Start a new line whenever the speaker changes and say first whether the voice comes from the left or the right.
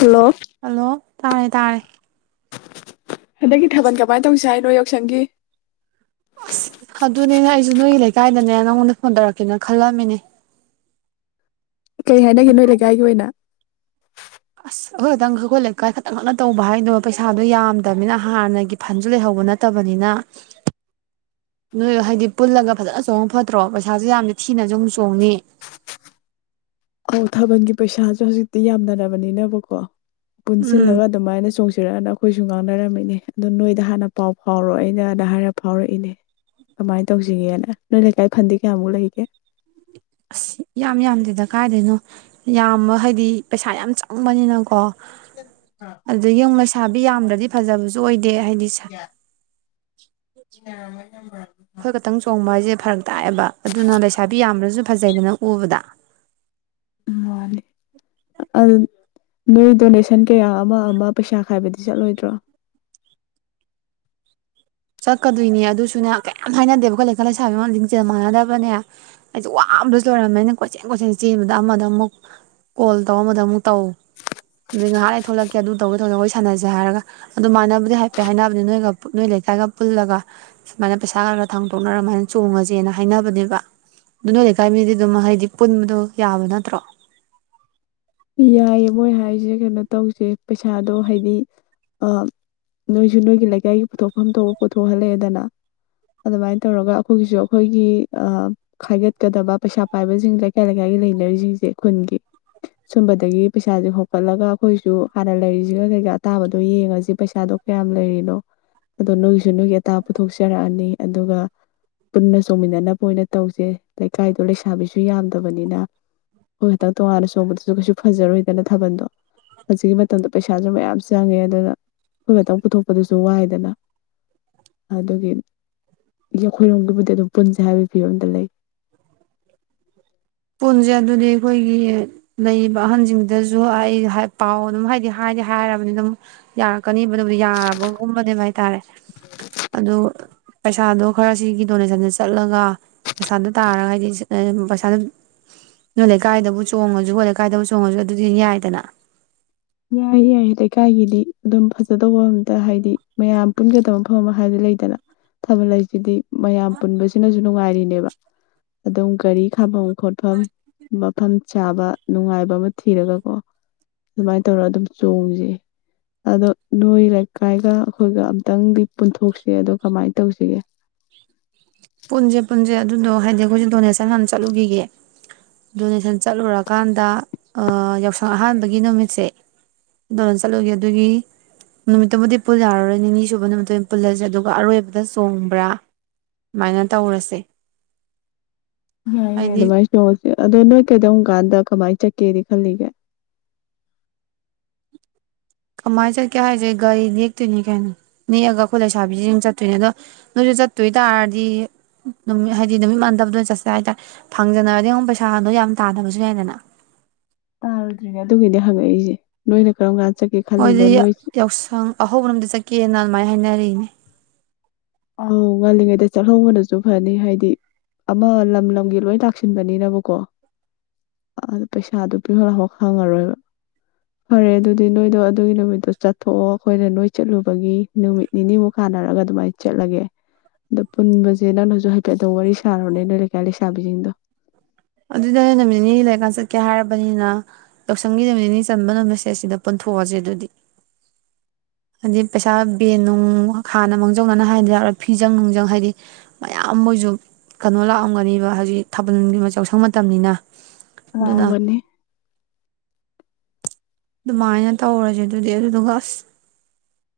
left: hello
right: hello ꯇꯥꯔꯦ ꯇꯥꯔꯦ
left: ꯍꯟꯗꯛꯀꯤ ꯊꯥꯕꯜ ꯀꯃꯥꯏꯅ ꯇꯧꯁꯤ ꯍꯥꯏꯅꯣ ꯌꯥꯎꯁꯪꯒꯤ
right: ꯑꯁ ꯑꯗꯨꯅꯤꯅꯦ ꯑꯩꯁꯨ ꯅꯣꯏꯒꯤ ꯂꯩꯀꯥꯏꯗꯅꯦ ꯅꯪꯉꯣꯟꯗ ꯐꯣꯟ ꯇꯧꯔꯛꯀꯦꯅ ꯈꯜꯂꯝꯃꯤꯅꯦ
left: ꯀꯩ ꯍꯥꯏꯅꯒꯦ ꯅꯣꯏ ꯂꯩꯀꯥꯏꯒꯤ ꯑꯣꯏꯅ
right: ꯑꯁ ꯑꯩꯈ ꯈꯛꯇꯪ ꯑꯩꯈꯣꯏ ꯂꯩꯀꯥꯏ ꯈꯛꯇꯪ ꯉꯅ ꯇꯧꯕ ꯍꯥꯏꯗꯕ ꯄꯩꯁꯥꯗꯣ ꯌꯥꯝꯗꯕꯅꯤꯅ ꯍꯥꯟꯅꯒꯤ ꯐꯟꯁꯨ ꯂꯩꯍꯧꯕ ꯅꯠꯇꯕꯅꯤꯅ ꯅꯣꯏ ꯍꯥꯏꯗꯤ ꯄꯨꯜꯂꯒ ꯐꯖꯅ ꯆꯣꯡꯕ ꯐꯠꯇ꯭ꯔꯣ ꯄꯩꯁꯥꯁꯨ ꯌꯥꯝꯗꯤ ꯊꯤꯅꯁꯨ ꯑꯃꯨꯛ ꯆꯣꯡꯉꯅꯤ
left: ꯑꯧ ꯊꯥꯕꯜꯒꯤ ꯄꯩꯁꯥꯁꯨ ꯍꯧꯖꯤꯛꯇꯤ ꯌꯥꯝꯅꯔꯕꯅꯤꯅꯕꯀꯣ
right: ꯎꯝ
left: ꯄꯨꯟꯁꯤꯜꯂꯒ ꯑꯗꯨꯃꯥꯏꯅ ꯆꯣꯡꯁꯤ ꯄꯤꯔꯛꯑꯅ ꯑꯩꯈꯣꯏꯁꯨ ꯉꯥꯡꯅꯔꯝꯃꯤꯅꯦ ꯑꯗꯨ ꯅꯣꯏꯗ ꯍꯥꯟꯅ ꯄꯥꯎ ꯐꯥꯎꯔꯣ ꯑꯩꯅꯗ ꯍꯥꯏꯔ ꯐꯥꯎꯔꯛꯏꯅꯦ ꯀꯃꯥꯏꯅ ꯇꯧꯁꯤꯒꯦꯅ ꯅꯣꯏ ꯂꯩꯀꯥꯏ ꯐꯟꯗꯤ ꯀꯌꯥꯃꯨꯛ ꯂꯩꯒꯦ
right: ꯑꯁ ꯌꯥꯝ ꯌꯥꯝꯗꯦꯗ ꯀꯥꯏꯗꯣꯏꯅꯣ ꯌꯥꯝꯕ ꯍꯥꯏꯗꯤ ꯄꯩꯁꯥ ꯌꯥꯝ ꯆꯪꯕꯅꯤꯅꯀꯣ ꯑꯗꯨ [unintelligible] ꯁꯥꯕꯤ ꯌꯥꯝꯗ꯭ꯔꯗꯤ ꯐꯖꯕꯁꯨ ꯑꯣꯏꯗꯦ ꯗꯦ ꯍꯥꯏꯅꯤ ꯁꯥ
left: [unintelligible]
right: ꯑꯩꯈꯣꯏ ꯈꯛꯇꯪ ꯆꯣꯡꯕ ꯍꯥꯏꯁꯦ ꯊꯪ ꯇꯥꯛꯑꯕ ꯑꯗꯨꯅ ꯂꯩꯁꯥꯕꯤ ꯌꯥꯝꯕ꯭ꯔꯁꯨ ꯐꯖꯩꯗ ꯅꯪ ꯎꯕꯗ
left: ꯎ ꯋꯥꯅꯤ ꯅꯣꯏ ꯗꯣꯅꯦꯁꯟ ꯀꯌꯥ ꯑꯃ ꯑꯃ ꯄꯩꯁꯥ ꯈꯥꯏꯕꯗꯤ ꯆꯠꯂꯣꯏꯗ꯭ꯔꯣ
right: ꯆꯠꯀꯗꯣꯏꯅꯦ ꯑꯗꯨꯁꯨꯅ ꯀꯌꯥꯝ ꯍꯥꯏꯅꯗꯦꯕ ꯑꯩꯈꯣꯏ ꯂꯩꯀꯥ ꯂꯩꯁꯥꯕꯤ ꯑꯃ ꯂꯤꯡꯁꯦꯜ ꯃꯥꯟꯅꯗꯕꯅꯦ ꯑꯩꯁꯨ ꯋꯥꯡꯕꯗꯁꯨ ꯂꯣꯏꯔꯝꯃꯦꯅ ꯀꯣꯏꯆꯦꯟ ꯀꯣꯏꯆꯦꯟ ꯆꯦꯟꯕꯗ ꯑꯃꯗ ꯑꯃꯨꯛ ꯀꯣꯜ ꯇꯧꯔꯝꯗ ꯑꯃꯨꯛ ꯇꯧ ꯑꯩ ꯉꯥꯏꯍꯥꯛ ꯑꯩ ꯊꯣꯛꯂꯛꯀꯦ ꯑꯗꯨ ꯇꯧꯒꯦ ꯇꯧꯔꯅ ꯑꯩꯈꯣꯏ ꯁꯥꯟꯅꯁꯦ ꯍꯥꯏꯔꯒ ꯑꯗꯨ ꯃꯥꯟꯅꯕꯗꯤ ꯍꯥꯏꯐꯦꯠ ꯍꯥꯏꯅꯕꯅꯦ ꯅꯣꯏꯒ ꯅꯣꯏ ꯂꯩꯀꯥꯏꯒ ꯄꯨꯜꯂꯒ ꯁꯨꯃꯥꯏꯅ ꯄꯩꯁꯥ ꯈꯔ ꯈꯔ ꯊꯥꯡꯗꯣꯛꯅꯔ ꯑꯗꯨꯃꯥꯏꯅ ꯆꯣꯡꯉꯁꯦꯅ ꯍꯥꯏꯅꯕꯅꯦꯕ ꯑꯗꯨꯅ ꯂꯩꯀꯥꯏ ꯃꯤꯗꯤ ꯑꯗꯨꯝ ꯍꯥꯏꯩꯗꯤ ꯄꯨꯟꯕꯗꯣ ꯌꯥꯕ ꯅꯠꯇ꯭ꯔꯣ
left: ꯏꯏꯌꯦ ꯃꯣꯏ ꯍꯥꯏ ꯑꯩꯁꯦ ꯀꯩꯅꯣ ꯇꯧꯁꯦ ꯄꯩꯁꯥꯗꯣ ꯍꯥꯏꯗꯤ ꯑ ꯅꯣꯏꯁꯨ ꯅꯣꯏꯒꯤ ꯂꯩꯀꯥꯏꯒꯤ ꯄꯨꯊꯣꯛꯐꯝ ꯊꯣꯛꯄ ꯄꯨꯊꯣꯛꯍꯜꯂꯦꯗꯅ ꯑꯗꯨꯃꯥꯏꯅ ꯇꯧꯔꯒ ꯑꯩꯈꯣꯏꯒꯤꯁꯨ ꯑꯩꯈꯣꯏꯒꯤ ꯑ ꯈꯥꯏꯒꯠꯀꯗꯕ ꯄꯩꯁꯥ ꯄꯥꯏꯕꯁꯤꯡ ꯂꯩꯀꯥꯏ ꯂꯩꯀꯥꯏꯒꯤ ꯂꯩꯅꯔꯤꯁꯤꯡꯁꯦ ꯈꯨꯟꯒꯤ ꯁꯨꯝꯕꯗꯒꯤ ꯄꯩꯁꯥꯁꯦ ꯍꯧꯣꯀꯠꯂꯒ ꯑꯩꯈꯣꯏꯁꯨ ꯍꯥꯟꯅ ꯂꯩꯔꯤꯁꯤꯒ ꯀꯩꯀꯥ ꯑꯇꯥꯕꯗꯣ ꯌꯦꯡꯉꯁꯤ ꯄꯩꯁꯥꯗꯣ ꯀꯌꯥꯝ ꯂꯩꯔꯤꯅꯣ ꯑꯗꯣ ꯅꯣꯏꯒꯤꯁꯨ ꯅꯣꯏꯒꯤ ꯑꯥ ꯄꯨꯊꯣꯛꯆꯔꯛꯑꯅꯤ ꯑꯗꯨꯒ ꯄꯨꯟꯅ ꯆꯣꯡꯃꯤꯟꯅꯅꯕ ꯑꯣꯏꯅ ꯇꯧꯁꯦ ꯂꯩꯀꯥꯏꯗꯣ ꯂꯩꯁꯥꯕꯤꯁꯨ ꯌꯥꯝꯗꯕꯅꯤꯅ ꯍꯈꯣꯏ ꯈꯤꯇꯪ ꯇꯣꯉꯥꯟꯅ ꯆꯣꯡꯕꯗ ꯀꯩꯁꯨ ꯐꯖꯔꯣꯏꯗꯅ ꯊꯥꯕꯜꯗꯣ ꯍꯧꯖꯤꯛꯀꯤ ꯃꯇꯝꯗ ꯄꯩꯁꯥꯁꯨ ꯃꯌꯥꯝ ꯆꯪꯉꯦ ꯑꯗꯨꯅ ꯑꯩꯈꯣꯏ ꯈꯛꯇꯪ ꯄꯨꯊꯣꯛꯄꯗꯨꯁꯨ ꯋꯥꯏꯗꯅ ꯑꯗꯨꯒꯤ ꯑꯩꯈꯣꯏꯔꯣꯝꯒꯤꯕꯨꯗꯤ ꯑꯗꯨꯝ ꯄꯨꯟꯁꯦ ꯍꯥꯏꯕꯒꯤ ꯐꯤꯕꯝꯗ ꯂꯩ
right: ꯄꯨꯟꯁꯦ ꯑꯗꯨꯗꯤ ꯑꯩꯈꯣꯏꯒꯤ ꯂꯩꯔꯤꯕ ꯑꯍꯟꯁꯤꯡꯗꯨꯗꯁꯨ ꯑꯩ ꯄꯥꯎ ꯑꯗꯨꯝ ꯍꯥꯏꯗꯤ ꯍꯥꯏꯗꯤ ꯍꯥꯏꯔꯕꯅꯤ ꯑꯗꯨꯝ ꯌꯥꯔꯛꯀꯅꯤꯕ ꯑꯗꯨꯕꯨꯗꯤ ꯌꯥꯔꯕꯒꯨꯝꯕꯅꯦꯕ ꯍꯥꯏ ꯇꯔꯦ ꯑꯗꯨ ꯄꯩꯁꯥꯗꯣ ꯈꯔ ꯁꯤꯒꯤ ꯗꯣꯅꯦꯁꯟꯗ ꯆꯠꯂꯒ ꯄꯩꯁꯥꯗ ꯇꯥꯔꯒ ꯍꯥꯏꯗꯤ ꯄꯩꯁꯥꯗꯨ ꯅꯣꯏ ꯂꯩꯀꯥꯏꯗꯕꯨ ꯆꯣꯡꯉꯁꯨ ꯑꯩꯈꯣꯏꯠ ꯂꯩꯀꯥꯏꯗꯕꯨ ꯆꯣꯡꯉꯁꯨ ꯑꯗꯨꯗꯤ ꯌꯥꯏꯗꯅ
left: ꯌꯥꯏ ꯌꯥꯏ ꯂꯩꯀꯥꯏꯒꯤꯗꯤ ꯑꯗꯨꯝ ꯐꯖꯗꯧꯕ ꯑꯝꯇ ꯍꯥꯏꯗꯤ ꯃꯌꯥꯝ ꯄꯨꯟꯒꯗꯕ ꯃꯐꯝ ꯑꯃ ꯍꯥꯏꯕꯗꯤ ꯂꯩꯗꯅ ꯊꯥꯕꯜ ꯂꯩꯁꯤꯗꯤ ꯃꯌꯥꯝ ꯄꯨꯟꯕꯁꯤꯅꯁꯨ ꯅꯨꯡꯉꯥꯏꯔꯤꯅꯦꯕ ꯑꯗꯨꯝ ꯒꯥꯔꯤ ꯈꯥꯐꯝ ꯈꯣꯠꯐꯝ ꯃꯐꯝ ꯆꯥꯕ ꯅꯨꯡꯉꯥꯏꯕ ꯑꯃ ꯊꯤꯔꯒꯀꯣ ꯑꯗꯨꯃꯥꯏꯅ ꯇꯧꯔꯒ ꯑꯗꯨꯝ ꯆꯣꯡꯁꯤ ꯑꯗꯣ ꯅꯣꯏꯔꯀꯥꯏꯒ ꯑꯩꯈꯣꯏꯒ ꯑꯝꯇꯪꯗꯤ ꯄꯨꯟꯊꯣꯛꯁꯤ ꯑꯗꯣ ꯀꯃꯥꯏꯅ ꯇꯧꯁꯤꯒꯦ
right: ꯄꯨꯟꯁꯦ ꯄꯨꯟꯁꯦ ꯑꯗꯨꯗꯣ ꯍꯥꯏꯗꯤ ꯑꯩꯈꯣꯏꯁꯦ ꯗꯣꯅꯦꯁꯟ ꯌꯥꯝ ꯆꯠꯂꯨꯈꯤꯒꯦ ꯗꯣꯅꯦꯁꯟ ꯆꯠꯂꯨꯔꯀꯥꯟꯗ ꯌꯥꯎꯁꯪ ꯑꯍꯥꯟꯕꯒꯤ ꯅꯨꯃꯤꯠꯁꯦ ꯗꯣꯅꯦꯁꯟ ꯆꯠꯂꯨꯒꯦ ꯑꯗꯨꯒꯤ ꯅꯨꯃꯤꯠꯇꯨꯕꯨꯗꯤ ꯄꯨꯜ ꯌꯥꯔꯔꯣꯏ ꯅꯤꯅꯤ ꯁꯨꯕ ꯅꯨꯃꯤꯠꯇꯨ ꯑꯣꯏꯅ ꯄꯨꯜꯂꯁꯦ ꯑꯗꯨꯒ ꯑꯔꯣꯏꯕꯗ ꯆꯣꯡꯕ꯭ꯔꯥ ꯁꯨꯃꯥꯏꯅ ꯇꯧꯔꯁꯦ
left: [unintelligible]
right: ꯍꯥꯏꯗꯤ
left: [unintelligible] ꯑꯗꯣ ꯅꯣꯏ ꯀꯩꯗꯧ ꯀꯥꯟꯗ ꯀꯃꯥꯏꯅ ꯆꯠꯀꯦꯗꯤ ꯈꯜꯂꯤꯒꯦ
right: ꯀꯃꯥꯏꯅ ꯆꯠꯀꯦ ꯍꯥꯏꯁꯦ ꯒꯥꯔꯤ ꯅꯦꯛꯇꯣꯏꯅꯤ ꯀꯅꯣ ꯅꯦꯛꯑꯒ ꯑꯩꯈꯣꯏ ꯂꯩꯁꯥꯕꯤꯁꯤ ꯆꯠꯇꯣꯏꯅꯦ ꯑꯗꯣ ꯅꯣꯏꯁꯨ ꯆꯠꯇꯣꯏ ꯇꯥꯔꯗꯤꯃꯤꯠ ꯍꯥꯏꯗꯤ ꯅꯨꯃꯤꯠ ꯃꯥꯟꯗꯕꯗ ꯑꯣꯏꯅ ꯆꯠꯁꯦ ꯍꯥꯏꯇꯥꯔꯦ ꯐꯪꯖꯅꯔꯗꯤ ꯑꯩꯉꯛ ꯄꯩꯁꯥꯗꯣ ꯌꯥꯝ ꯇꯥꯗꯕꯁꯨ ꯌꯥꯏꯗꯅ
left: ꯇꯥꯔꯨꯗ꯭ꯔꯤꯅꯦ ꯑꯗꯨꯒꯤꯗꯤ ꯍꯪꯉꯛꯏꯁꯦ ꯅꯣꯏꯅ ꯀꯔꯝ ꯀꯥꯟꯗ ꯆꯠꯀꯦ ꯈꯜꯂꯤꯅꯣ
right: ꯃꯣꯏꯗꯤ
left: ꯅꯣꯏ
right: ꯌꯥꯎꯁꯪ ꯑꯍꯧꯕꯅꯣꯝꯗ ꯆꯠꯀꯦꯅ ꯀꯃꯥꯏꯅ ꯍꯥꯏꯅꯔꯤꯛꯏꯅꯦ
left: ꯑ ꯉꯜꯂꯤꯉꯩꯗ ꯆꯠꯍꯧꯕꯗꯁꯨ ꯐꯅꯤ ꯍꯥꯏꯗꯤ ꯑꯃ ꯂꯝ ꯂꯝꯒꯤ ꯂꯣꯏ ꯂꯥꯛꯁꯤꯟꯕꯅꯤꯅꯕꯀꯣ ꯑꯗꯨ ꯄꯩꯁꯥꯗꯨ ꯄꯤꯍꯂꯐ ꯈꯪꯉꯔꯣꯏꯕ ꯐꯔꯦ ꯑꯗꯨꯗꯤ ꯅꯣꯏꯗꯣ ꯑꯗꯨꯒꯤ ꯅꯨꯃꯤꯠꯇꯣ ꯆꯠꯊꯣꯛꯑꯣ ꯑꯩꯈꯣꯏꯅ ꯅꯣꯏ ꯆꯠꯂꯨꯕꯒꯤ ꯅꯨꯃꯤꯠ ꯅꯤꯅꯤꯃꯨꯛ ꯀꯥꯟꯅꯔꯒ ꯑꯗꯨꯃꯥꯏꯅ ꯆꯠꯂꯒꯦ ꯑꯗꯣ ꯄꯨꯟꯕꯁꯦ ꯅꯪꯅꯁꯨ ꯍꯥꯏꯐꯦꯠꯇ ꯋꯥꯔꯤ ꯁꯥꯔꯣꯅꯦ ꯅꯣꯏ ꯂꯩꯀꯥꯏ ꯂꯩꯁꯥꯕꯤꯖꯤꯡꯗꯣ
right: ꯑꯗꯨꯗꯅꯦ ꯅꯨꯃꯤꯠ ꯅꯤꯅꯤ ꯂꯩꯔꯀꯥꯟ ꯆꯠꯀꯦ ꯍꯥꯏꯔꯕꯅꯤꯅ ꯌꯥꯎꯁꯪꯒꯤ ꯅꯨꯃꯤꯠ ꯅꯤꯅꯤ ꯆꯟꯕ ꯅꯨꯃꯤꯠꯁꯦ ꯑꯁꯤꯗ ꯄꯨꯟꯊꯣꯛꯑꯁꯦ ꯑꯗꯨꯗꯤ ꯍꯥꯏꯗꯤ ꯄꯩꯁꯥ ꯕꯦꯟ ꯅꯨꯡ ꯍꯥꯟꯅ ꯃꯥꯡꯖꯧꯅꯅ ꯍꯥꯏꯗ ꯌꯥꯎꯔ ꯐꯤꯖꯪ ꯅꯨꯡꯖꯪ ꯍꯥꯏꯗꯤ ꯃꯌꯥꯝ ꯃꯣꯏꯁꯨ ꯀꯩꯅꯣ ꯂꯥꯛꯑꯝꯒꯅꯦꯕ ꯍꯧꯖꯤꯛ ꯊꯥꯕꯜꯒꯤ ꯌꯥꯎꯁꯪ ꯃꯇꯝꯅꯤꯅ ꯑꯗꯨꯅ
left: [unintelligible]
right: ꯑꯗꯨꯃꯥꯏꯅ ꯇꯧꯔꯁꯦ ꯑꯗꯨꯗꯤ ꯑꯗꯨꯗꯨꯒ ꯑꯁ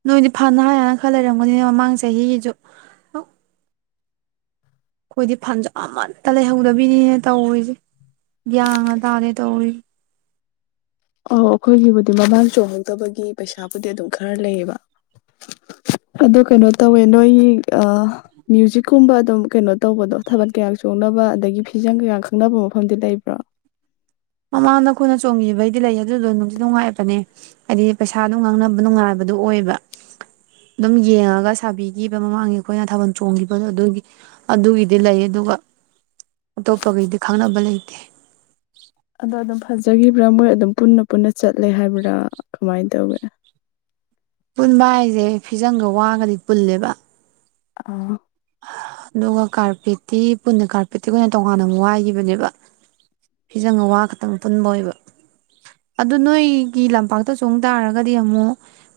right: ꯅꯣꯏꯗꯤ ꯐꯅ ꯍꯥꯏꯌꯦꯅ ꯈꯔ ꯂꯩꯔꯝꯒꯅꯤꯅꯦ ꯃꯃꯥꯡ ꯆꯍꯤꯒꯤꯁꯨ ꯑꯩꯈꯣꯏꯗꯤ ꯐꯟꯁꯨ ꯑꯃꯠꯇ ꯂꯩꯍꯧꯗꯕꯤꯅꯤꯅꯦ ꯇꯧꯔꯤꯁꯦ ꯒ꯭ꯌꯥꯟꯒ ꯇꯥꯗꯦ ꯇꯧꯔꯤꯁꯦ
left: ꯑꯣ ꯑꯩꯈꯣꯏꯒꯤꯕꯨꯗꯤ ꯃꯃꯥꯡ ꯆꯣꯡꯍꯧꯗꯕꯒꯤ ꯄꯩꯁꯥꯕꯨꯗꯤ ꯑꯗꯨꯝ ꯈꯔ ꯂꯩꯌꯦꯕ ꯑꯗꯣ ꯀꯩꯅꯣ ꯇꯧꯋꯦ ꯅꯣꯏ ꯃ꯭ꯌꯨꯖꯤꯛꯀꯨꯝꯕ ꯑꯗꯨꯝ ꯀꯩꯅꯣ ꯇꯧꯕꯗꯣ ꯊꯥꯕꯜ ꯀꯌꯥ ꯆꯣꯡꯅꯕ ꯑꯗꯒꯤ ꯐꯤꯖꯪ ꯀꯌꯥ ꯈꯪꯅꯕ ꯃꯐꯝꯗꯤ ꯂꯩꯕ꯭ꯔꯣ
right: ꯃꯃꯥꯡꯗ ꯑꯩꯈꯣꯏꯅ ꯆꯣꯡꯈꯤꯕꯩꯗꯤ ꯂꯩ ꯑꯗꯨꯗꯣ ꯅꯨꯡꯗꯤ ꯅꯨꯡꯉꯥꯏꯕꯅꯦ ꯍꯥꯏꯗꯤ ꯄꯩꯁꯥꯗꯨ ꯉꯥꯡꯅꯕ ꯅꯨꯡꯉꯥꯏꯕꯗꯨ ꯑꯣꯏꯕ ꯑꯗꯨꯝ ꯌꯦꯡꯉꯒ ꯁꯥꯕꯤꯈꯤꯕ ꯃꯃꯥꯡꯒꯤ ꯑꯩꯈꯣꯏꯅ ꯊꯥꯕꯜ ꯆꯣꯡꯈꯤꯕꯗꯣ ꯑꯗꯨꯒꯤ ꯑꯗꯨꯒꯤꯗꯤ ꯂꯩ ꯑꯗꯨꯒ ꯑꯇꯣꯞꯄꯈꯩꯗꯤ ꯈꯪꯅꯕ ꯂꯩꯇꯦ
left: ꯑꯗꯣ ꯑꯗꯨꯝ ꯐꯖꯈꯤꯕ꯭ꯔꯥ ꯃꯣꯏ ꯑꯗꯨꯝ ꯄꯨꯟꯅ ꯄꯨꯟꯅ ꯆꯠꯂꯦ ꯍꯥꯏꯕ꯭ꯔꯥ ꯀꯃꯥꯏꯅ ꯇꯧꯒꯦ
right: ꯄꯨꯟꯕ ꯍꯥꯏꯁꯦ ꯐꯤꯖꯪꯒ ꯋꯥꯒꯗꯤ ꯄꯨꯜꯂꯦꯕ
left: ꯑꯥ
right: ꯑꯗꯨꯒ ꯀꯥꯔꯄꯦꯠꯇꯤ ꯄꯨꯟꯅ ꯀꯥꯔꯄꯦꯠꯇꯤ ꯑꯩꯈꯣꯏꯅ ꯇꯣꯡꯉꯥꯟꯅ ꯑꯃꯨꯛ ꯋꯥꯏꯈꯤꯕꯅꯦꯕ ꯐꯤꯖꯪꯒ ꯋꯥ ꯈꯛꯇꯪ ꯄꯨꯟꯕ ꯑꯣꯏꯕ ꯑꯗꯨ ꯅꯣꯏꯒꯤ ꯂꯝꯄꯥꯛꯇ ꯆꯣꯡ ꯇꯥꯔꯒꯗꯤ ꯑꯃꯨꯛ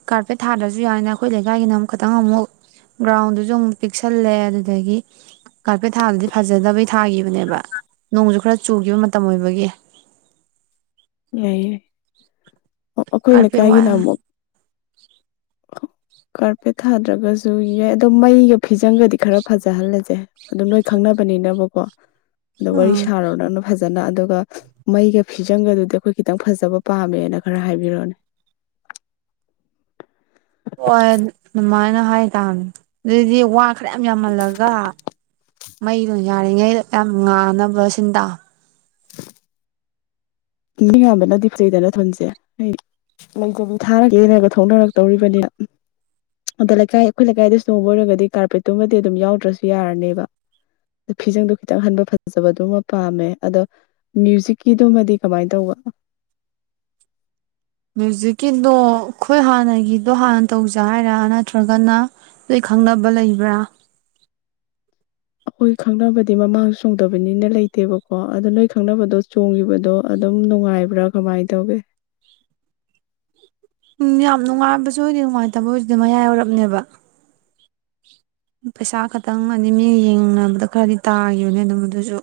right: ꯀꯥꯔꯄꯦꯠ ꯊꯥꯗ꯭ꯔꯁꯨ ꯌꯥꯏꯅꯦ ꯑꯩꯈꯣꯏ ꯂꯩꯀꯥꯏꯒꯤꯅ ꯑꯃꯨꯛ ꯇꯪ ꯑꯃꯨꯛ ꯒ꯭ꯔꯥꯎꯟꯗꯨꯁꯨ ꯑꯃꯨꯛ ꯄꯤꯛ ꯁꯜꯂꯦ ꯑꯗꯨꯗꯒꯤ ꯀꯥꯔꯄꯦꯠ ꯊꯥꯗꯗꯤ ꯐꯖꯗꯕꯩ ꯊꯥꯒꯤꯈꯤꯕꯅꯦꯕ ꯅꯣꯡꯁꯨ ꯈꯔ ꯆꯨꯈꯤꯕ [unintelligible]
left: [unintelligible] ꯑꯣ ꯑꯩꯈꯣꯏ
right: ꯀꯥꯔꯄꯦꯠ
left: ꯂꯩꯀꯥꯏꯒꯤꯅ
right: ꯋꯥꯏ
left: ꯑꯃꯨꯛ ꯀꯥꯔꯄꯦꯠ ꯊꯥꯗ꯭ꯔꯒꯁꯨ ꯌꯥꯏ ꯑꯗꯨ ꯃꯩꯒ ꯐꯤꯖꯪꯒꯗꯤ ꯈꯔ ꯐꯖꯍꯜꯂꯁꯦ ꯑꯗꯨ ꯅꯣꯏ ꯈꯪꯅꯕꯅꯤꯅꯕꯀꯣ ꯑꯗꯨ ꯋꯥꯔꯤ
right: ꯑꯥ
left: ꯁꯥꯔꯣ ꯐꯖ ꯐꯖꯅ ꯑꯗꯨꯒ ꯃꯩꯒ ꯐꯤꯖꯪꯒꯗꯨꯗꯤ ꯑꯩꯈꯣꯏ ꯈꯤꯇꯪ ꯐꯖꯕ ꯄꯥꯝꯃꯦꯅ ꯈꯔ ꯍꯥꯏꯕꯤꯔꯣꯅꯦ
right: ꯍꯣꯏ [unintelligible] ꯑꯗꯨꯗꯤ ꯋꯥ ꯈꯔ ꯌꯥꯝ ꯌꯥꯝꯍꯜꯂꯒ ꯃꯩꯗꯣ ꯌꯥꯔꯤꯉꯩꯗ ꯌꯥꯝ ꯉꯥꯅꯕ ꯁꯤꯟ
left: ꯃꯤ ꯌꯥꯝꯕꯅꯗꯤ ꯐꯩꯗꯅ [unintelligible] [unintelligible] ꯊꯥꯔꯒ ꯌꯦꯉꯒ ꯊꯣꯛꯅꯔꯛꯇꯧꯔꯤꯕꯅꯤꯅ ꯑꯗ ꯂꯩꯀꯥꯏ ꯑꯩꯈꯣꯏ ꯂꯩꯀꯥꯏꯗꯁꯨ ꯅꯣꯡꯕ ꯑꯣꯏꯔꯒꯗꯤ ꯀꯥꯔꯄꯦꯠꯇꯨꯃꯗꯤ ꯑꯗꯨꯝ ꯌꯥꯎꯗ꯭ꯔꯁꯨ ꯌꯥꯔꯅꯦꯕ ꯑ ꯐꯤꯖꯪꯗꯣ ꯈꯤꯇꯪ ꯍꯟꯕ ꯐꯖꯕꯗꯨꯃ ꯄꯥꯝꯃꯦ ꯑꯗꯣ ꯃ꯭ꯌꯨꯖꯤꯛꯀꯤꯗꯨꯃꯗꯤ ꯀꯃꯥꯏꯅ ꯇꯧꯕ
right: ꯃ꯭ꯌꯨꯖꯤꯛꯀꯤꯗꯣ ꯑꯩꯈꯣꯏ ꯍꯥꯟꯅꯒꯤꯗꯣ ꯍꯥꯟꯅ ꯇꯧꯖ ꯍꯥꯏꯔꯥ ꯅꯠꯇ꯭ꯔꯒꯅ ꯂꯣꯏ ꯈꯪꯅꯕ ꯂꯩꯕ꯭ꯔꯥ
left: ꯍꯣꯏ ꯈꯪꯅꯕꯗꯤ ꯃꯃꯥꯡꯁꯨ ꯆꯣꯡꯗꯕꯅꯤꯅ ꯂꯩꯇꯦꯕꯀꯣ ꯑꯗꯨꯗꯣ ꯅꯣꯏ ꯈꯪꯅꯕꯗꯣ ꯆꯣꯡꯈꯤꯕꯗꯣ ꯑꯗꯨꯝ ꯅꯨꯡꯉꯥꯏꯕ꯭ꯔꯥ ꯀꯃꯥꯏꯅ ꯇꯧꯒꯦ
right: ꯎꯝ ꯌꯥꯝ ꯅꯨꯡꯉꯥꯏꯕꯁꯨ ꯑꯣꯏꯗꯦ ꯅꯨꯡꯉꯥꯏꯇꯕꯁꯨ ꯑꯣꯏꯗꯦ ꯃꯌꯥꯏ ꯑꯣꯏꯔꯞꯅꯦꯕꯥ ꯄꯩꯁꯥ ꯈꯛꯇꯪ ꯑ ꯃꯤꯒ ꯌꯦꯡꯅꯕꯗ ꯈꯔꯗꯤ ꯇꯥꯈꯤꯕꯅꯦ ꯑꯗꯨꯝ ꯑꯗꯨꯁꯨ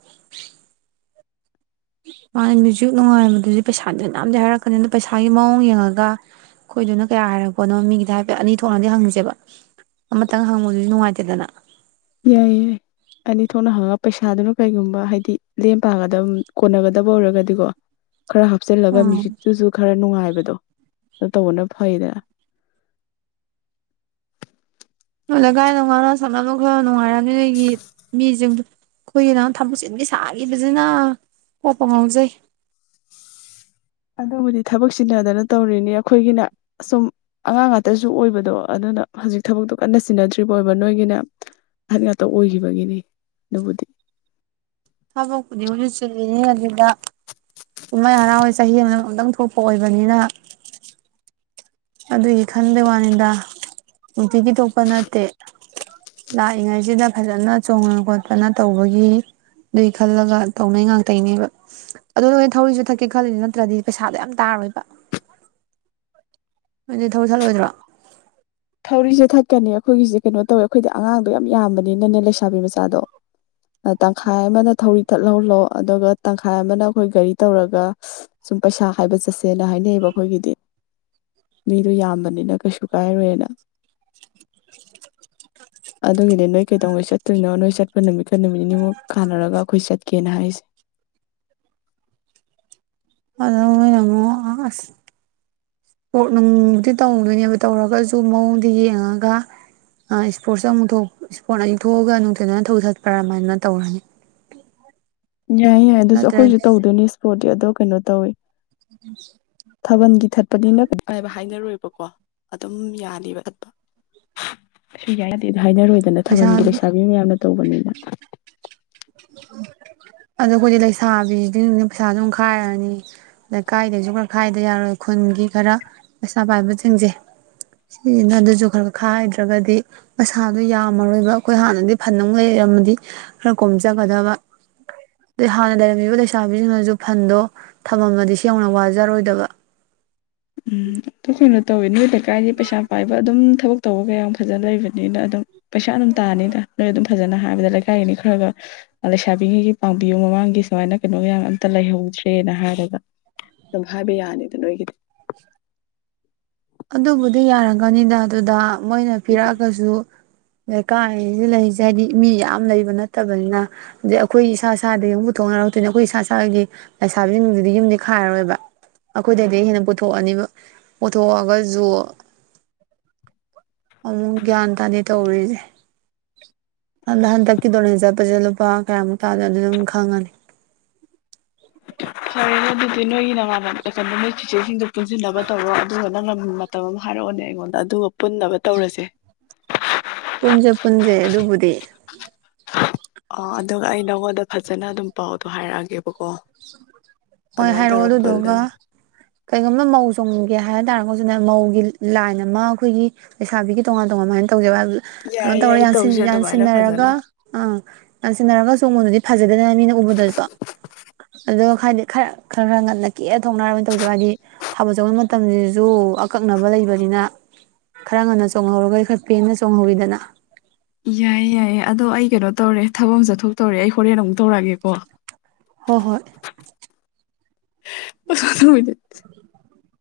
right: ꯃꯥꯅꯦ ꯃ꯭ꯌꯨꯖꯤꯛ ꯅꯨꯡꯉꯥꯏꯕꯗꯨꯗꯤ ꯄꯩꯁꯥ ꯃꯌꯥꯝꯗꯤ ꯍꯥꯏꯔꯛꯀꯅꯤ ꯑꯗꯨꯗꯣ ꯄꯩꯁꯥꯒꯤ ꯃꯑꯣꯡ ꯌꯦꯡꯉꯒ ꯑꯩꯈꯣꯏꯗꯨꯅ ꯀꯌꯥ ꯍꯥꯏꯔꯛꯄꯅꯣ ꯃꯤꯒꯤꯗꯤ ꯍꯥꯏꯐꯦꯠ ꯑꯅꯤ ꯊꯣꯛꯅꯗꯤ ꯍꯪꯉꯁꯦꯕ ꯑꯃꯇꯪ ꯍꯪꯕꯗꯨꯗꯤ ꯅꯨꯡꯉꯥꯏꯇꯦꯗꯅ
left: ꯌꯥꯏ ꯌꯥꯏ ꯑꯅꯤ ꯊꯣꯛꯅ ꯍꯪꯉ ꯄꯩꯁꯥꯗꯨꯅ ꯀꯩꯒꯨꯝꯕ ꯍꯥꯏꯗꯤ ꯂꯦꯝ ꯄꯥꯒꯗꯕ ꯀꯣꯟꯅꯒꯗꯕ ꯑꯣꯏꯔꯒꯗꯤꯀꯣ ꯈꯔ ꯍꯥꯞꯆꯤꯜꯂꯒ
right: ꯎꯝ
left: ꯃꯌꯨꯖꯤꯛꯇꯨꯁꯨ ꯈꯔ ꯅꯨꯡꯉꯥꯏꯕ ꯑꯗꯨ ꯇꯧꯕꯅ ꯐꯩꯗꯅ
right: [unintelligible] [unintelligible] [unintelligible] ꯑꯩꯈꯣꯏꯒꯤ ꯊꯕꯛ ꯆꯤꯟꯕꯤ ꯁꯥꯈꯤꯕꯁꯤꯅ ꯀꯣꯛꯄꯨ ꯉꯥꯎꯖꯩ
left: ꯑꯗꯨꯕꯨꯗꯤ ꯊꯕꯛ ꯆꯤꯟꯅꯗꯅ ꯇꯧꯔꯤꯅꯤ ꯑꯩꯈꯣꯏꯒꯤꯅ ꯑꯁꯨꯝ ꯑꯉꯥꯡ ꯉꯥꯛꯇꯁꯨ ꯑꯣꯏꯕꯗꯣ ꯑꯗꯨꯅ ꯍꯧꯖꯤꯛ ꯊꯕꯛꯇꯣ ꯀꯟꯅ ꯆꯤꯟꯅꯗ꯭ꯔꯤꯕ ꯑꯣꯏꯕ ꯅꯣꯏꯒꯤꯅ ꯑꯍꯟ ꯉꯥꯛꯇ ꯑꯣꯏꯈꯤꯕꯒꯤꯅꯤ ꯑꯗꯨꯕꯨꯗꯤ
right: ꯊꯕꯛꯄꯨꯗꯤ [unintelligible] ꯆꯤꯜꯂꯤꯅꯤ ꯑꯗꯨꯗ ꯀꯨꯝꯍꯩ ꯍꯔꯥꯎꯦ ꯆꯍꯤ ꯑꯃꯗ ꯑꯃꯨꯛꯇꯪ ꯊꯣꯛꯄ ꯑꯣꯏꯕꯅꯤꯅ ꯑꯗꯨꯒꯤ ꯈꯟꯕꯩ ꯋꯥꯅꯤꯗ ꯅꯨꯡꯇꯤꯒꯤ ꯊꯣꯛꯄ ꯅꯠꯇꯦ ꯂꯥꯛꯏꯉꯩꯁꯤꯗ ꯐꯖꯅ ꯆꯣꯡꯅ ꯈꯣꯠꯇꯅ ꯇꯧꯕꯒꯤ ꯑꯗꯨꯒꯤ ꯈꯜꯂꯒ ꯇꯧꯅꯩ ꯉꯥꯛꯇꯅꯦꯕ ꯑꯗꯨ ꯅꯣꯏ ꯊꯧꯔꯤꯁꯨ ꯊꯛꯀꯦ ꯈꯜꯂꯤ ꯅꯠꯇ꯭ꯔꯗꯤ ꯄꯩꯁꯥꯗꯣ ꯌꯥꯝ ꯇꯥꯔꯣꯏꯕ [unintelligible] ꯊꯠꯂꯣꯏꯗ꯭ꯔꯥ
left: ꯇꯧꯔꯤꯁꯦ ꯊꯠꯀꯅꯤ ꯑꯩꯈꯣꯏꯒꯤꯁꯦ ꯀꯩꯅꯣ ꯇꯧꯋꯦ ꯑꯩꯈꯣꯏꯗꯤ ꯑꯉꯥꯡꯗꯣ ꯌꯥꯝꯕꯅꯤꯅꯅꯦ ꯂꯩꯁꯥꯕꯤ ꯃꯆꯥꯗꯣ ꯇꯪꯈꯥꯏ ꯑꯃꯅ ꯊꯧꯔꯤ ꯇꯠꯍꯧꯂꯣ ꯑꯗꯨꯒ ꯇꯪꯈꯥꯏ ꯑꯃꯅ ꯑꯩꯈꯣꯏ ꯒꯥꯔꯤ ꯇꯧꯔꯒ ꯁꯨꯝ ꯄꯩꯁꯥ ꯍꯥꯏꯕ ꯆꯠꯁꯦꯅ ꯍꯥꯏꯅꯩꯌꯦꯕ ꯑꯩꯈꯣꯏꯒꯤꯗꯤ ꯃꯤꯗꯣ ꯌꯥꯝꯕꯅꯤꯅ ꯀꯩꯁꯨ ꯀꯥꯏꯔꯣꯏꯅ ꯑꯗꯨꯒꯤꯗꯤ ꯅꯣꯏ ꯀꯩ ꯇꯧꯉꯩꯆꯠ ꯆꯠꯇꯣꯏꯅꯣ ꯅꯣꯏ ꯆꯠꯄ ꯅꯨꯃꯤꯠ ꯅꯨꯃꯤꯠ ꯅꯤꯅꯤꯃꯨꯛ ꯀꯥꯟꯅꯔꯒ ꯑꯈꯣꯏ ꯆꯠ ꯀꯦꯅ ꯍꯥꯏꯁꯦ
right: [unintelligible] ꯑꯁ ꯏꯁꯄꯣꯔꯠ ꯅꯨꯡꯕꯨꯗꯤ ꯇꯧꯗꯣꯏꯅꯦꯕ ꯇꯧꯔꯒꯖꯨ ꯃꯑꯣꯡꯗ ꯌꯦꯡꯉꯒ ꯏꯁꯄꯣꯔꯠꯁ ꯑꯃꯨꯛ ꯏꯁꯄꯣꯔꯠ ꯑꯅꯤ ꯊꯣꯛꯑꯒ ꯅꯨꯡꯊꯤꯜꯗꯅ ꯊꯧꯔꯤ ꯊꯠꯄ꯭ꯔꯥ ꯃꯥꯏꯅ ꯇꯧꯔꯅꯤ
left: ꯌꯥꯏ ꯌꯥꯏ ꯑꯗꯨꯁꯨ ꯑꯩꯈꯣꯏꯁꯨ
right: ꯅꯠꯇ꯭ꯔꯗꯤ
left: ꯇꯧꯗꯣꯏꯅꯤ ꯏꯁꯄꯣꯔꯠ ꯑꯗꯣ ꯀꯩꯅꯣ ꯇꯧꯋꯦ ꯊꯥꯕꯜꯒꯤ ꯊꯠꯄꯅꯤꯅ ꯍꯥꯏꯅꯔꯣꯏꯕ ꯕꯀꯣ ꯑꯗꯨꯝ ꯌꯥꯅꯤꯕ ꯊꯠꯄ ꯌꯥ ꯍꯥꯏꯅꯔꯣꯏꯗꯅ
right: ꯄꯩꯁꯥ
left: ꯊꯥꯕꯜꯒꯤ ꯂꯩꯩꯁꯥꯕꯤ ꯃꯌꯥꯝꯅ ꯇꯧꯕꯅꯤꯅ
right: ꯑꯗꯣ ꯑꯩꯈꯣꯏꯗꯤ ꯂꯩꯁꯥꯕꯤꯁꯤꯡꯅ ꯄꯩꯁꯥꯁꯨꯝ ꯈꯥꯏꯔꯅꯤ ꯂꯩꯀꯥꯏꯗꯒꯤꯁꯨ ꯈꯔ ꯈꯥꯏꯗ ꯌꯥꯔꯣꯏ ꯈꯨꯟꯒꯤ ꯈꯔ ꯄꯩꯁꯥ ꯄꯥꯏꯕꯁꯤꯡꯁꯦ ꯁꯤꯁꯤꯅ ꯑꯗꯨꯁꯨ ꯈꯔ ꯈꯥꯏꯗ꯭ꯔꯒꯗꯤ ꯄꯩꯁꯥꯗꯣ ꯌꯥꯝꯃꯔꯣꯏꯕ ꯑꯩꯈꯣꯏ ꯍꯥꯟꯅꯗꯤ ꯐꯟ ꯅꯨꯡ ꯂꯩꯔꯝꯃꯗꯤ ꯈꯔ ꯀꯣꯝ ꯖꯒꯗꯕ ꯑꯗꯩ ꯍꯥꯟꯅ ꯂꯩꯔꯝꯃꯤꯕ ꯂꯩꯁꯥꯕꯤꯁꯤꯡꯅꯁꯨ ꯐꯟꯗꯣ ꯊꯝꯃꯝꯃꯗꯤ ꯁꯤ ꯌꯧꯅ ꯋꯥꯖꯔꯣꯏꯗꯕ
left: ꯎꯝ ꯇꯁꯦꯡꯅ ꯇꯧꯋꯦ ꯅꯣꯏ ꯂꯩꯀꯥꯏ ꯀꯥꯏꯗꯤ ꯄꯩꯁꯥ ꯄꯥꯏꯕ ꯑꯗꯨꯝ ꯊꯕꯛ ꯇꯧꯕꯒ ꯌꯥꯝ ꯐꯖꯅ ꯂꯩꯕꯅꯤꯅ ꯑꯗꯨꯝ ꯄꯩꯁꯥ ꯑꯗꯨꯝ ꯇꯥꯅꯤꯗ ꯅꯣꯏ ꯑꯗꯨꯝ ꯐꯖꯅ ꯍꯥꯏꯕꯗ ꯂꯩꯀꯥꯏꯒꯤꯅꯤ ꯈꯔꯒ ꯂꯩꯁꯥꯕꯤꯉꯩꯒꯤ ꯄꯥꯡꯕꯤꯌꯨ ꯃꯃꯥꯡꯒꯤ ꯁꯨꯃꯥꯏꯅ ꯀꯩꯅꯣ ꯃꯌꯥꯝ ꯑꯝꯇ ꯂꯩꯍꯧꯗ꯭ꯔꯦꯅ ꯍꯥꯏꯔꯒ ꯑꯗꯨꯝ ꯍꯥꯏꯕ ꯌꯥꯅꯤꯗ ꯅꯣꯏꯒꯤꯗꯤ
right: ꯑꯗꯨꯕꯨꯗꯤ ꯌꯥꯔꯒꯅꯤꯗ ꯑꯗꯨꯗ ꯃꯣꯏꯅ ꯄꯤꯔꯛꯑꯒꯁꯨ ꯂꯩꯀꯥꯏꯖꯤꯗ ꯂꯩꯔꯤꯖꯦ ꯍꯥꯏꯗꯤ ꯃꯤ ꯌꯥꯝ ꯂꯩꯕ ꯅꯠꯇꯕꯅꯤꯅ ꯑꯗꯩ ꯑꯩꯈꯣꯏ ꯏꯁꯥ ꯏꯁꯥꯗꯒꯤ ꯑꯃ ꯄꯨꯊꯣꯛꯅꯔꯛꯇꯣꯏꯅꯤ ꯑꯩꯈꯣꯏ ꯏꯁꯥ ꯏꯁꯥꯒꯤꯗꯤ ꯂꯩꯁꯥꯕꯤꯁꯤꯡꯗꯨꯗꯤ ꯌꯨꯝꯗꯤ ꯈꯥꯏꯔꯔꯣꯏꯕ ꯑꯩꯈꯣꯏꯗꯗꯒꯤ ꯍꯦꯟꯅ ꯄꯨꯊꯣꯛꯑꯅꯤꯕ ꯖꯨ ꯑꯃꯨꯛ ꯒ꯭ꯌꯥꯟ ꯇꯥꯗꯦ ꯇꯧꯔꯤꯖꯦ ꯑꯗ ꯍꯟꯗꯛꯀꯤ ꯗꯣꯅꯦꯁꯟ ꯆꯠꯄꯁꯦ ꯂꯨꯄꯥ ꯀꯌꯥꯃꯨꯛ ꯇꯥꯅꯗꯣꯏꯅꯣ ꯑꯗꯨ ꯑꯗꯨꯝ ꯈꯪꯉꯅꯤ
left: ꯐꯔꯦꯅ ꯑꯗꯨ ꯗꯤ ꯅꯣꯏꯒꯤꯅ ꯅꯣꯏ ꯆꯦꯆꯦ ꯖꯤꯡꯗꯨ ꯄꯨꯟꯁꯤꯟꯅꯕ ꯇꯧꯔꯣ ꯑꯗꯨꯒ ꯅꯪꯅ ꯃꯇꯝ ꯑꯃ ꯍꯥꯏꯔꯛꯑꯣꯅꯦ ꯑꯩꯉꯣꯟꯗ ꯑꯗꯨꯒ ꯄꯨꯟꯅꯕ ꯇꯧꯔꯁꯦ
right: ꯄꯨꯟꯁꯦ ꯄꯨꯟꯁꯦ ꯑꯗꯨꯕꯨꯗꯤ
left: ꯑ ꯑꯗꯨꯒ ꯑꯩ ꯅꯉꯣꯟꯗ ꯐꯖꯅ ꯑꯗꯨꯝ ꯄꯥꯎꯗꯣ ꯍꯥꯏꯔꯛꯑꯒꯦꯕꯀꯣ
right: ꯍꯣꯏ
left: ꯑꯗꯨꯃꯥꯏꯅ
right: ꯍꯥꯏꯔꯛꯑꯣ
left: ꯇꯧꯔ
right: ꯑꯗꯨꯗꯨꯒ
left: ꯄꯨꯜꯂꯁꯦ
right: ꯀꯩꯒꯨꯝꯕꯅ ꯃꯧ ꯆꯣꯡꯒꯦ ꯍꯥꯏꯇꯥꯔ ꯖꯨꯅꯦ ꯃꯧꯒꯤ ꯂꯥꯏꯟ ꯑꯃ ꯑꯈꯣꯏꯒꯤ ꯂꯩꯁꯥꯕꯤꯒꯤ ꯇꯣꯉꯥꯟ ꯇꯣꯉꯥꯟ ꯇꯧꯖꯦꯕ
left: ꯌꯥꯏ
right: ꯇꯧꯔ
left: ꯌꯥꯏ ꯇꯧꯁꯦ ꯑꯗꯨꯃꯥꯏꯅ
right: ꯌꯥꯟꯁꯤꯟꯅꯔꯒ
left: ꯐꯖꯅ
right: ꯑꯥ ꯌꯥꯟꯁꯤꯟꯅꯔꯒ ꯆꯣꯡꯕꯗꯨꯗꯤ ꯐꯖꯩꯗꯅ ꯃꯤꯅ ꯎꯕꯗꯁꯨ ꯑꯗꯣ ꯍꯥꯏꯗꯤ ꯈꯔ ꯈꯔ ꯈꯔ ꯉꯟꯅ ꯀꯦ ꯊꯣꯛꯅꯅꯕ ꯑꯣꯏꯅ ꯇꯧꯖꯦꯕ ꯍꯥꯏꯗꯤ ꯊꯥꯕꯜ ꯆꯣꯡꯕ ꯃꯇꯝꯁꯤꯁꯨ ꯑꯀꯛꯅꯕ ꯂꯩꯕꯅꯤꯅ ꯈꯔ ꯉꯟꯅ ꯆꯣꯡꯍꯧꯔꯒꯗꯤ ꯈꯔ ꯄꯦꯟꯅ ꯆꯣꯡꯍꯧꯋꯤꯗꯅ
left: ꯌꯥꯏꯌꯦ ꯌꯥꯏꯌꯦ ꯑꯗꯣ ꯑꯩ ꯀꯩꯅꯣ ꯇꯧꯔꯦ ꯊꯕꯛ ꯑꯃ ꯆꯠꯊꯣꯛꯇꯧꯔꯦ ꯑꯩ ꯍꯣꯔꯦꯟ ꯑꯃꯨꯛ ꯇꯧꯔꯛꯑꯒꯦꯀꯣ
right: ꯍꯣꯏ ꯍꯣꯏ
left: [unintelligible]